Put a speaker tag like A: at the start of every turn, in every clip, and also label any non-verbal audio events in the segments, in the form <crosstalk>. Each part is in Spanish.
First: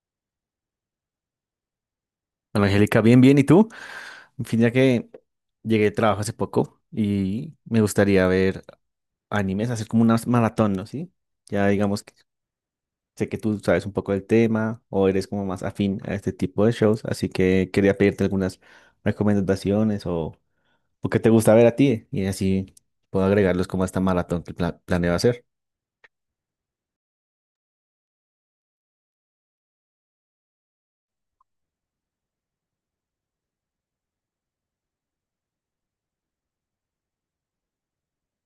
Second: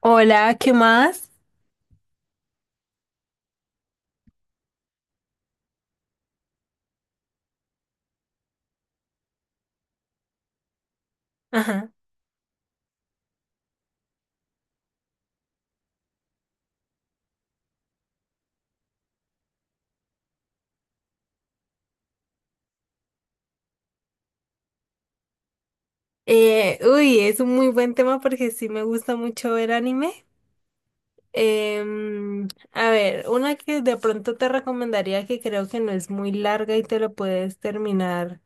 A: Hola, ¿qué más?
B: Hola, Angélica, bien, bien. ¿Y tú? En fin, ya que llegué de trabajo hace poco y me gustaría ver animes, hacer como una maratón, ¿no? ¿Sí? Ya
A: Ajá.
B: digamos que sé que tú sabes un poco del tema o eres como más afín a este tipo de shows, así que quería pedirte algunas recomendaciones o qué te gusta ver a ti y así puedo agregarlos como a esta maratón que planeo hacer.
A: Uy, es un muy buen tema porque sí me gusta mucho ver anime. A ver, una que de pronto te recomendaría que creo que no es muy larga y te lo puedes terminar.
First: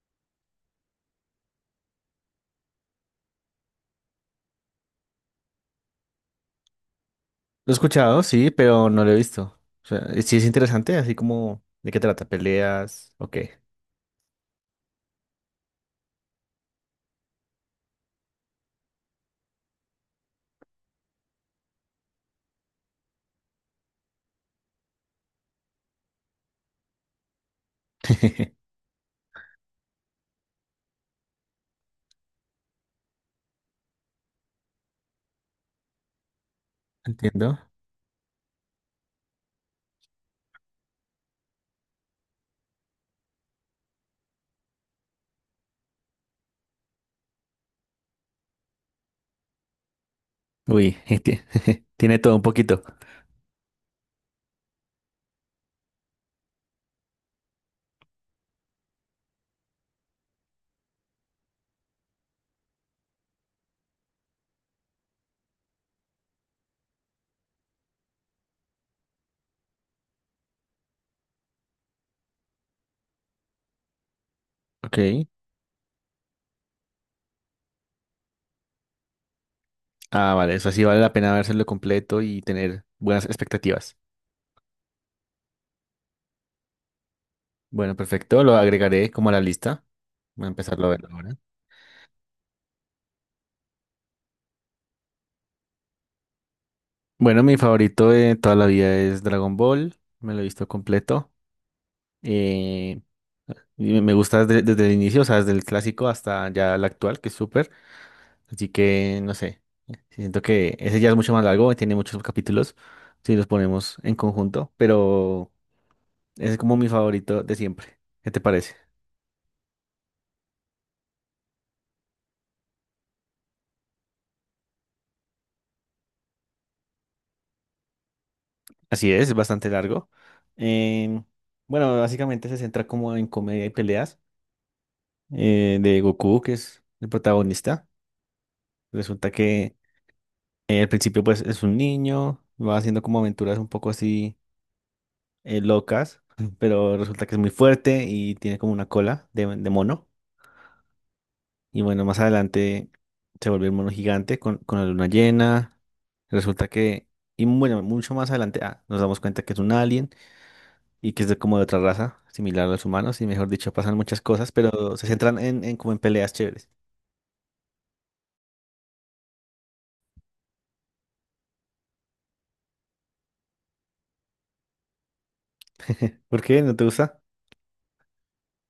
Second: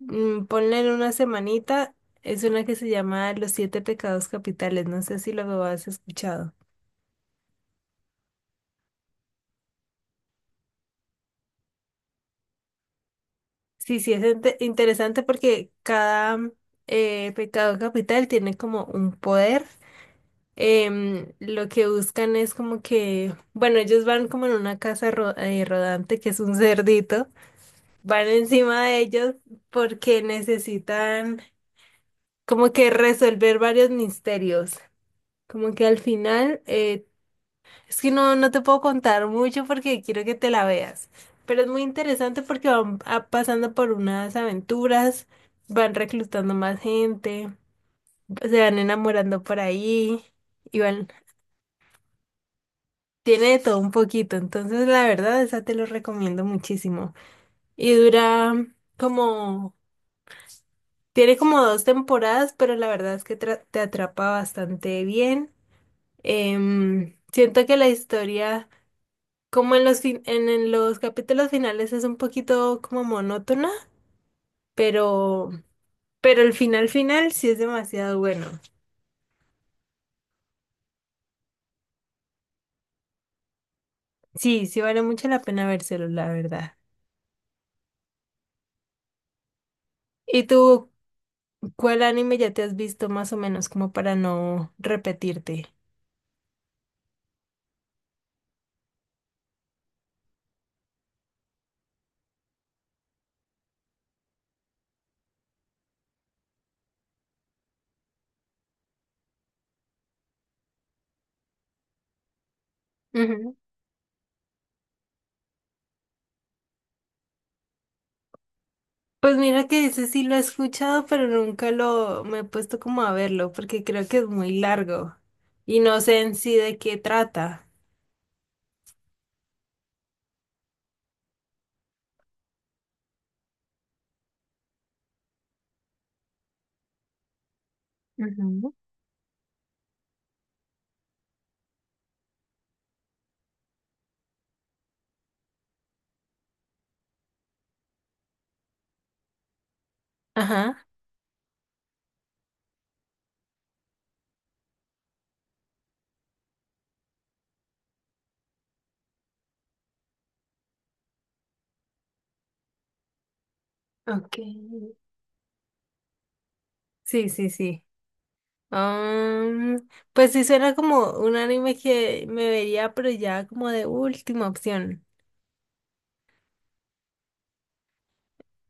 A: Ponle en una semanita. Es una que se llama Los Siete Pecados Capitales. No sé si lo has escuchado.
B: Lo he escuchado, sí, pero no lo he visto. O sea, sí es interesante, así como de qué trata, peleas, ok.
A: Sí, sí, es interesante porque cada pecado capital tiene como un poder. Lo que buscan es como que, bueno, ellos van como en una casa rodante que es un cerdito, van
B: <laughs>
A: encima de ellos porque necesitan como que resolver varios misterios, como que al final,
B: Entiendo.
A: es que no, no te puedo contar mucho porque quiero que te la veas, pero es muy interesante porque van pasando por unas aventuras, van reclutando más gente, se van enamorando por ahí. Y
B: Uy,
A: van
B: <laughs> tie- <laughs> tiene todo un poquito.
A: Tiene de todo un poquito, entonces la verdad esa te lo recomiendo muchísimo. Y dura como, tiene como dos temporadas, pero la verdad es que te atrapa bastante bien. Siento que la historia, como en los en los capítulos finales es un poquito como monótona,
B: Ok.
A: pero, pero el final final sí es demasiado bueno.
B: Ah, vale, eso sí vale la pena vérselo completo y tener buenas expectativas.
A: Sí, sí vale mucho la pena vérselo, la verdad.
B: Bueno, perfecto, lo agregaré como a la lista.
A: ¿Y
B: Voy a empezarlo
A: tú
B: a ver ahora.
A: cuál anime ya te has visto más o menos como para no repetirte?
B: Bueno, mi favorito de toda la vida es Dragon Ball. Me lo he visto completo. Eh, y me gusta desde el inicio, o sea, desde el clásico hasta ya el actual, que es súper. Así que, no sé, siento que ese ya es mucho más largo, tiene muchos capítulos si los
A: Ujú.
B: ponemos en conjunto, pero... Es como mi favorito de siempre. ¿Qué te parece?
A: Pues mira que ese sí lo he escuchado, pero nunca lo me he puesto como a verlo, porque creo que es muy largo y no sé en sí de qué trata.
B: Así es bastante largo. Em, bueno, básicamente se centra como en comedia y peleas de Goku, que es el protagonista.
A: Ujú.
B: Resulta que al principio pues es un niño, va haciendo como aventuras un poco así locas, <laughs> pero resulta que es muy fuerte y tiene como una cola de mono.
A: Ajá,
B: Y bueno, más adelante se vuelve un mono gigante con la luna llena. Resulta que, y bueno, mucho más adelante nos damos cuenta que es un alien. Y que es de, como de otra raza, similar a los humanos, y mejor dicho, pasan muchas cosas,
A: okay.
B: pero se centran en como en peleas chéveres.
A: Sí, sí, sí. Am, pues sí suena como un anime que me vería, pero ya como de última opción.
B: <laughs> ¿Por qué? ¿No te gusta?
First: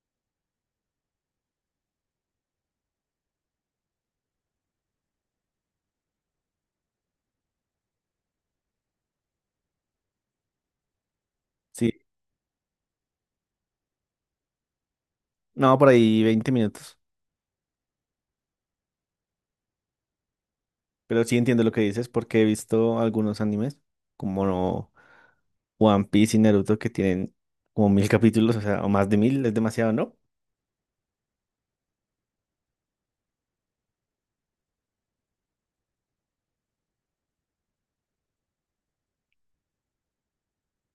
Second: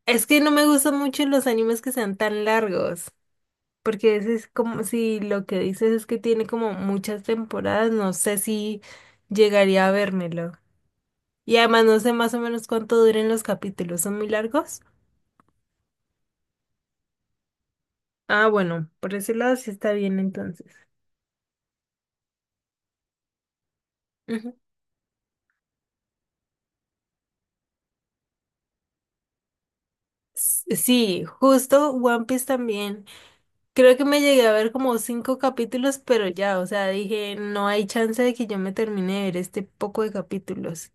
A: Es que no me gustan mucho los animes que sean tan largos, porque ese es como si lo que dices es que tiene como muchas temporadas, no sé si llegaría a vérmelo. Y además
B: Sí,
A: no sé más o menos cuánto duren los capítulos, ¿son muy largos?
B: no, por ahí 20 minutos,
A: Ah, bueno, por ese lado sí está bien entonces.
B: pero sí entiendo lo que dices porque he visto algunos animes, como
A: Ujú.
B: One Piece y Naruto, que tienen como 1.000 capítulos, o sea, o más de 1.000, es demasiado, ¿no?
A: Sí, justo One Piece también. Creo que me llegué a ver como cinco capítulos, pero ya, o sea, dije, no hay chance de que yo me termine de ver este poco de capítulos.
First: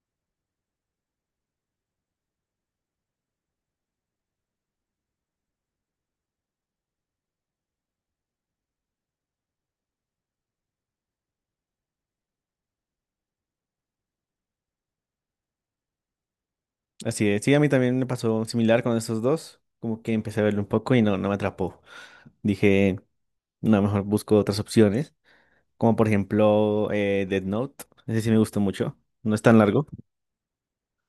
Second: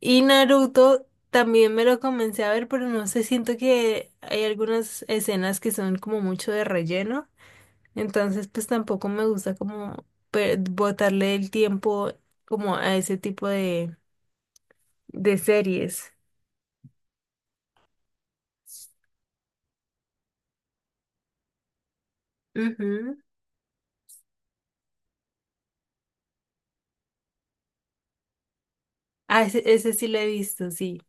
A: Y Naruto también me lo comencé a ver, pero no sé, siento que hay algunas escenas que son como mucho de relleno. Entonces, pues tampoco me gusta como botarle el tiempo como a ese tipo de series.
B: Así es, sí, a mí también me pasó similar con esos dos, como que empecé a verlo un poco y no, no me atrapó. Dije,
A: Ujú.
B: no, mejor busco otras opciones. Como por ejemplo Death Note. Ese sí me gustó mucho. No es
A: Ah,
B: tan
A: ese,
B: largo.
A: ese sí lo he visto, sí.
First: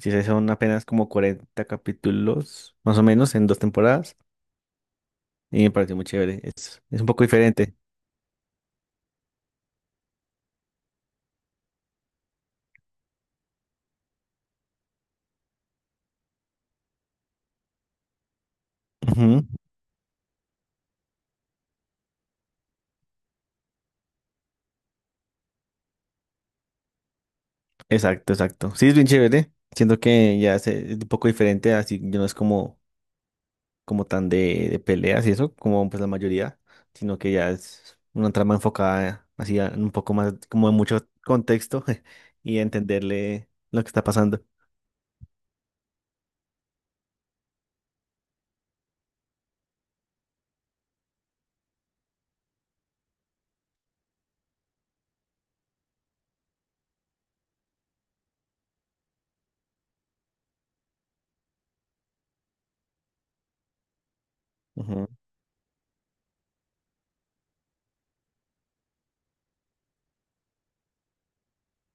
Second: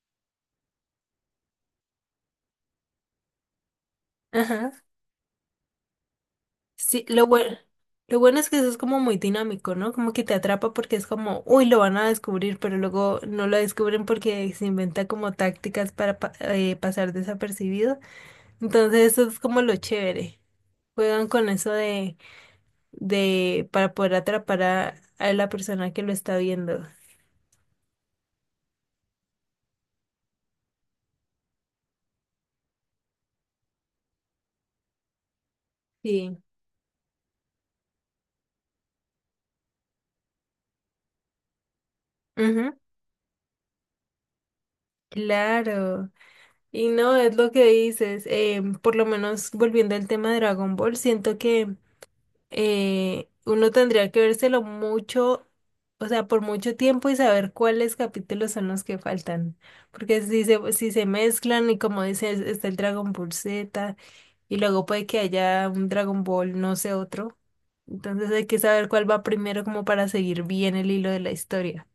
B: Sí, sí, son apenas como 40 capítulos, más o menos, en dos temporadas.
A: Ajá.
B: Y me pareció muy chévere. Es
A: Sí,
B: un poco
A: lo bueno,
B: diferente.
A: lo bueno es que eso es como muy dinámico, ¿no? Como que te atrapa porque es como, uy, lo van a descubrir, pero luego no lo descubren porque se inventa como tácticas para pasar desapercibido. Entonces, eso es
B: Ujú,
A: como lo chévere. Juegan con eso de, para poder atrapar a la persona que lo está viendo.
B: exacto, exacto. Sí, es bien chévere. Siento que ya es un poco diferente, así ya no es como, como tan de peleas y eso, como pues la
A: Sí.
B: mayoría, sino que ya es una trama enfocada así un poco más, como en mucho contexto <laughs> y a
A: Ujú.
B: entenderle lo que está pasando.
A: Claro, y no, es lo que dices, por lo menos volviendo al tema de Dragon Ball, siento que uno tendría que vérselo mucho, o sea, por mucho tiempo y saber cuáles capítulos son los que faltan, porque si se mezclan y como dices, está el Dragon Ball Z y luego puede que haya un Dragon Ball, no sé, otro. Entonces hay que saber cuál va primero como para seguir bien el hilo de la historia.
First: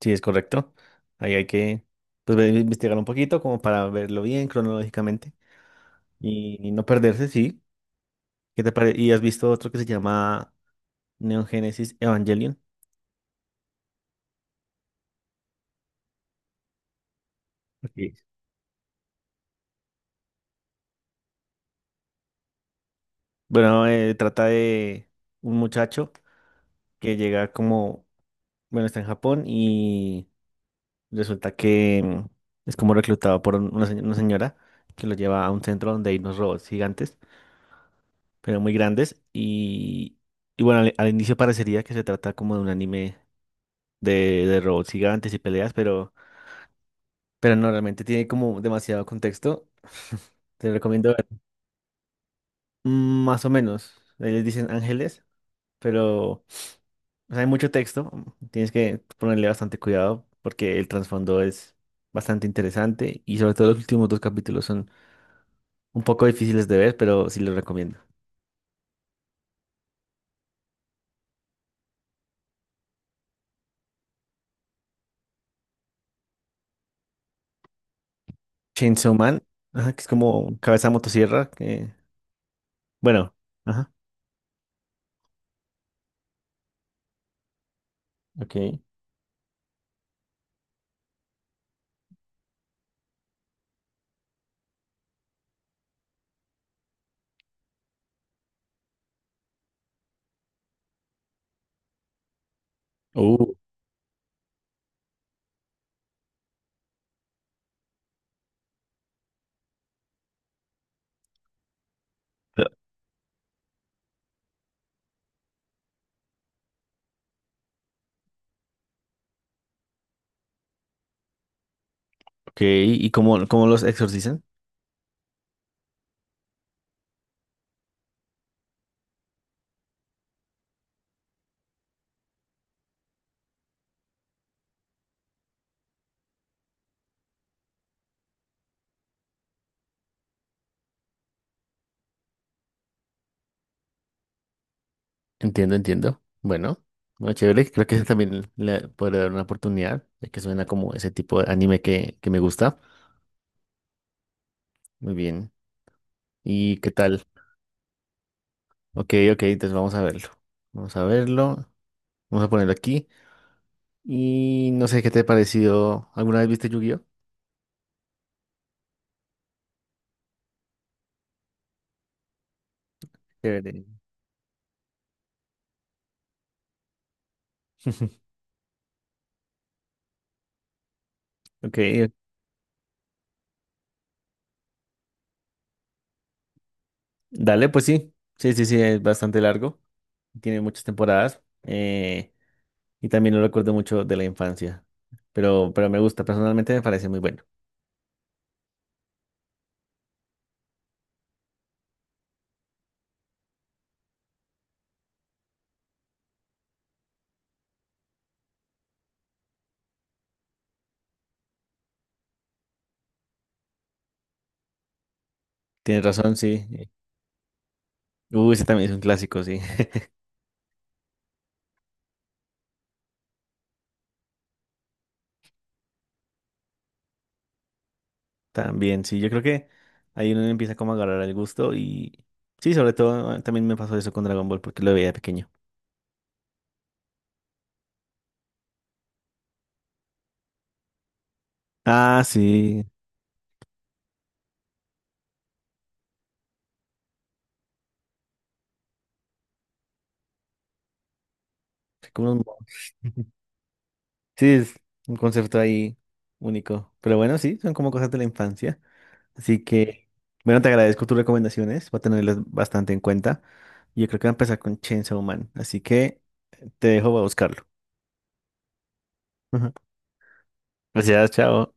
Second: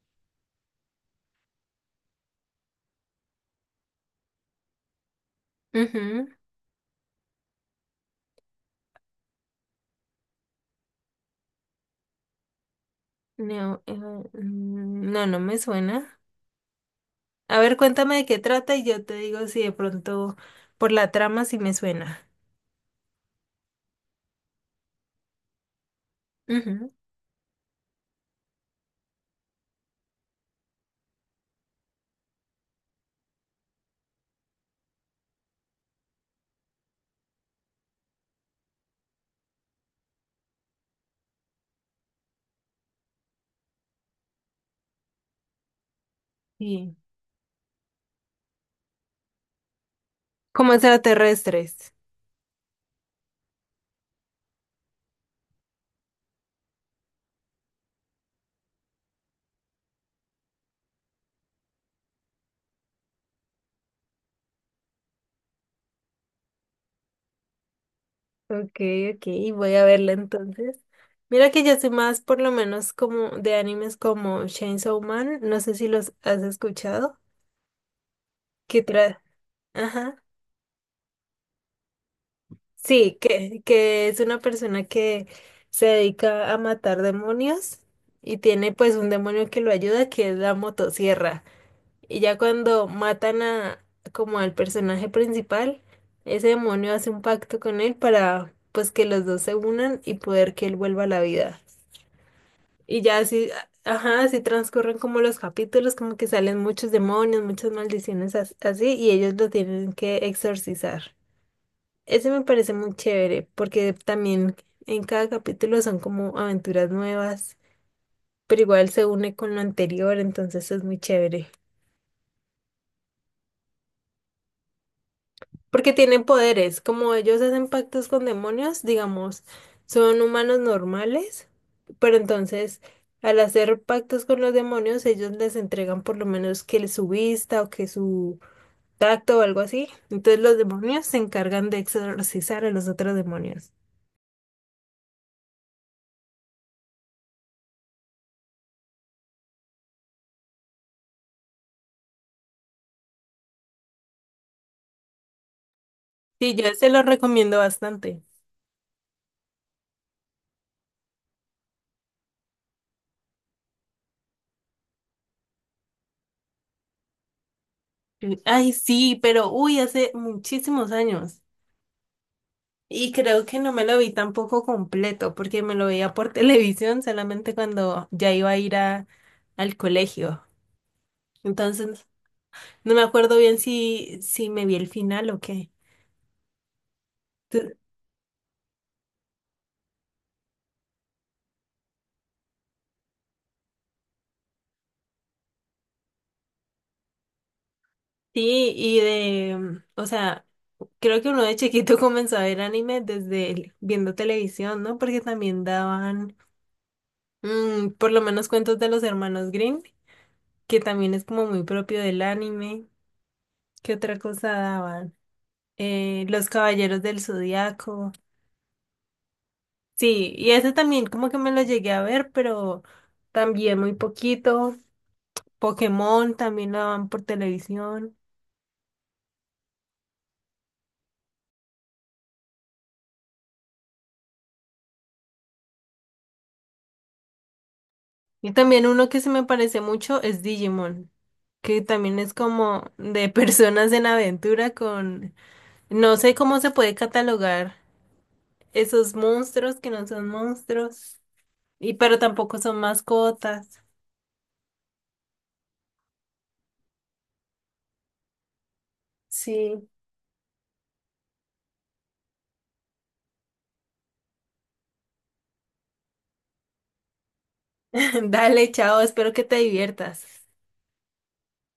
B: Sí, es correcto. Ahí hay que pues, investigar un poquito como para verlo bien cronológicamente
A: Ujú.
B: y no perderse, sí. ¿Y has visto otro que se llama Neon Genesis Evangelion?
A: No, no, no me suena. A ver,
B: Sí.
A: cuéntame de qué trata y yo te digo si de pronto por la trama sí me suena.
B: Bueno, trata de un muchacho
A: Ujú.
B: que llega como, bueno, está en Japón y resulta que es como reclutado por una señora que lo lleva a un centro donde hay unos robots gigantes, pero muy grandes y bueno, al inicio parecería que se trata como de un anime de robots gigantes y peleas, pero,
A: Sí.
B: pero no, realmente tiene como demasiado contexto. Te
A: Como
B: recomiendo ver.
A: extraterrestres.
B: Más o menos. Ellos dicen ángeles, pero o sea, hay mucho texto. Tienes que ponerle bastante cuidado porque el trasfondo es bastante interesante y sobre todo los últimos dos capítulos son un poco difíciles de ver, pero sí los recomiendo.
A: Ok, ok, voy a verla entonces. Mira que yo soy más por lo menos como de animes como Chainsaw Man, no sé si los has escuchado, que
B: Chainsaw
A: tra-
B: Man, ajá, que es
A: Ajá.
B: como cabeza de motosierra, que
A: Sí,
B: bueno,
A: que,
B: ajá,
A: que es una persona que se dedica a matar demonios y tiene
B: ok.
A: pues un demonio que lo ayuda, que es la motosierra. Y ya cuando matan a como al personaje principal, ese demonio hace un pacto con él para pues que los dos se unan y poder que él vuelva a la vida. Y ya
B: Uh,
A: así, ajá, así transcurren como los capítulos, como que salen muchos demonios, muchas maldiciones así, y ellos lo tienen que exorcizar. Ese me parece muy chévere porque también en cada capítulo son como aventuras nuevas, pero igual se une con lo anterior, entonces es muy chévere.
B: ok, ¿y cómo los exorcizan?
A: Porque tienen poderes, como ellos hacen pactos con demonios, digamos, son humanos normales, pero entonces al hacer pactos con los demonios, ellos les entregan por lo menos que su vista o que su tacto o algo así. Entonces los demonios se encargan de exorcizar a los otros demonios.
B: Entiendo, entiendo. Bueno, bueno, chévere. Creo que <laughs> ese también le podré dar una oportunidad, ya que suena como ese tipo de anime que me gusta. Muy bien.
A: Sí, yo
B: ¿Y
A: se
B: qué
A: lo
B: tal?
A: recomiendo bastante.
B: Ok, ok, entonces vamos a verlo. Vamos a verlo. Vamos a ponerlo aquí. Y no sé qué te ha parecido. ¿Alguna vez viste Yu-Gi-Oh?
A: Ay, sí, pero uy, hace muchísimos años. Y creo que no me
B: Chévere.
A: lo vi tampoco completo, porque me lo veía por <laughs> televisión solamente cuando ya
B: <laughs>
A: iba a ir al colegio.
B: Ok,
A: Entonces, no me acuerdo bien si me vi el final o qué.
B: dale,
A: Tu-
B: pues sí. Sí, sí, sí, es bastante largo. Tiene muchas temporadas. Eh, y también lo recuerdo mucho de la infancia. Pero me gusta, personalmente me parece muy bueno.
A: Sí, o sea, creo que uno de chiquito <laughs> comenzó a ver anime desde viendo televisión, ¿no? Porque también daban, por lo menos cuentos de los hermanos Green, que también es como muy propio del anime. ¿Qué otra cosa daban?
B: Tienes razón,
A: Los
B: sí.
A: Caballeros del Zodiaco.
B: Uy, ese también es un clásico, sí. <laughs>
A: Sí, y ese también como que me lo llegué a ver, pero también muy poquito. Pokémon también lo daban por televisión.
B: También, sí. Yo creo que ahí uno empieza como a agarrar el gusto y... Sí, sobre todo también me pasó eso con Dragon Ball porque lo veía de pequeño.
A: Y también uno que se me parece mucho es Digimon, que también
B: Ah,
A: es
B: sí.
A: como de <laughs> personas en aventura con... No sé cómo se puede catalogar esos monstruos que no son monstruos, y pero
B: Como un-
A: tampoco son
B: <laughs>
A: mascotas.
B: Sí, es un concepto ahí único. Pero bueno, sí, son como cosas de la infancia. Así
A: Sí.
B: que, bueno, te agradezco tus recomendaciones. Voy a tenerlas bastante en cuenta. Yo creo que voy a empezar con Chainsaw Man. Así que te dejo, voy a buscarlo.
A: <laughs> Dale, chao, espero que te
B: <laughs>
A: diviertas.
B: Gracias, chao.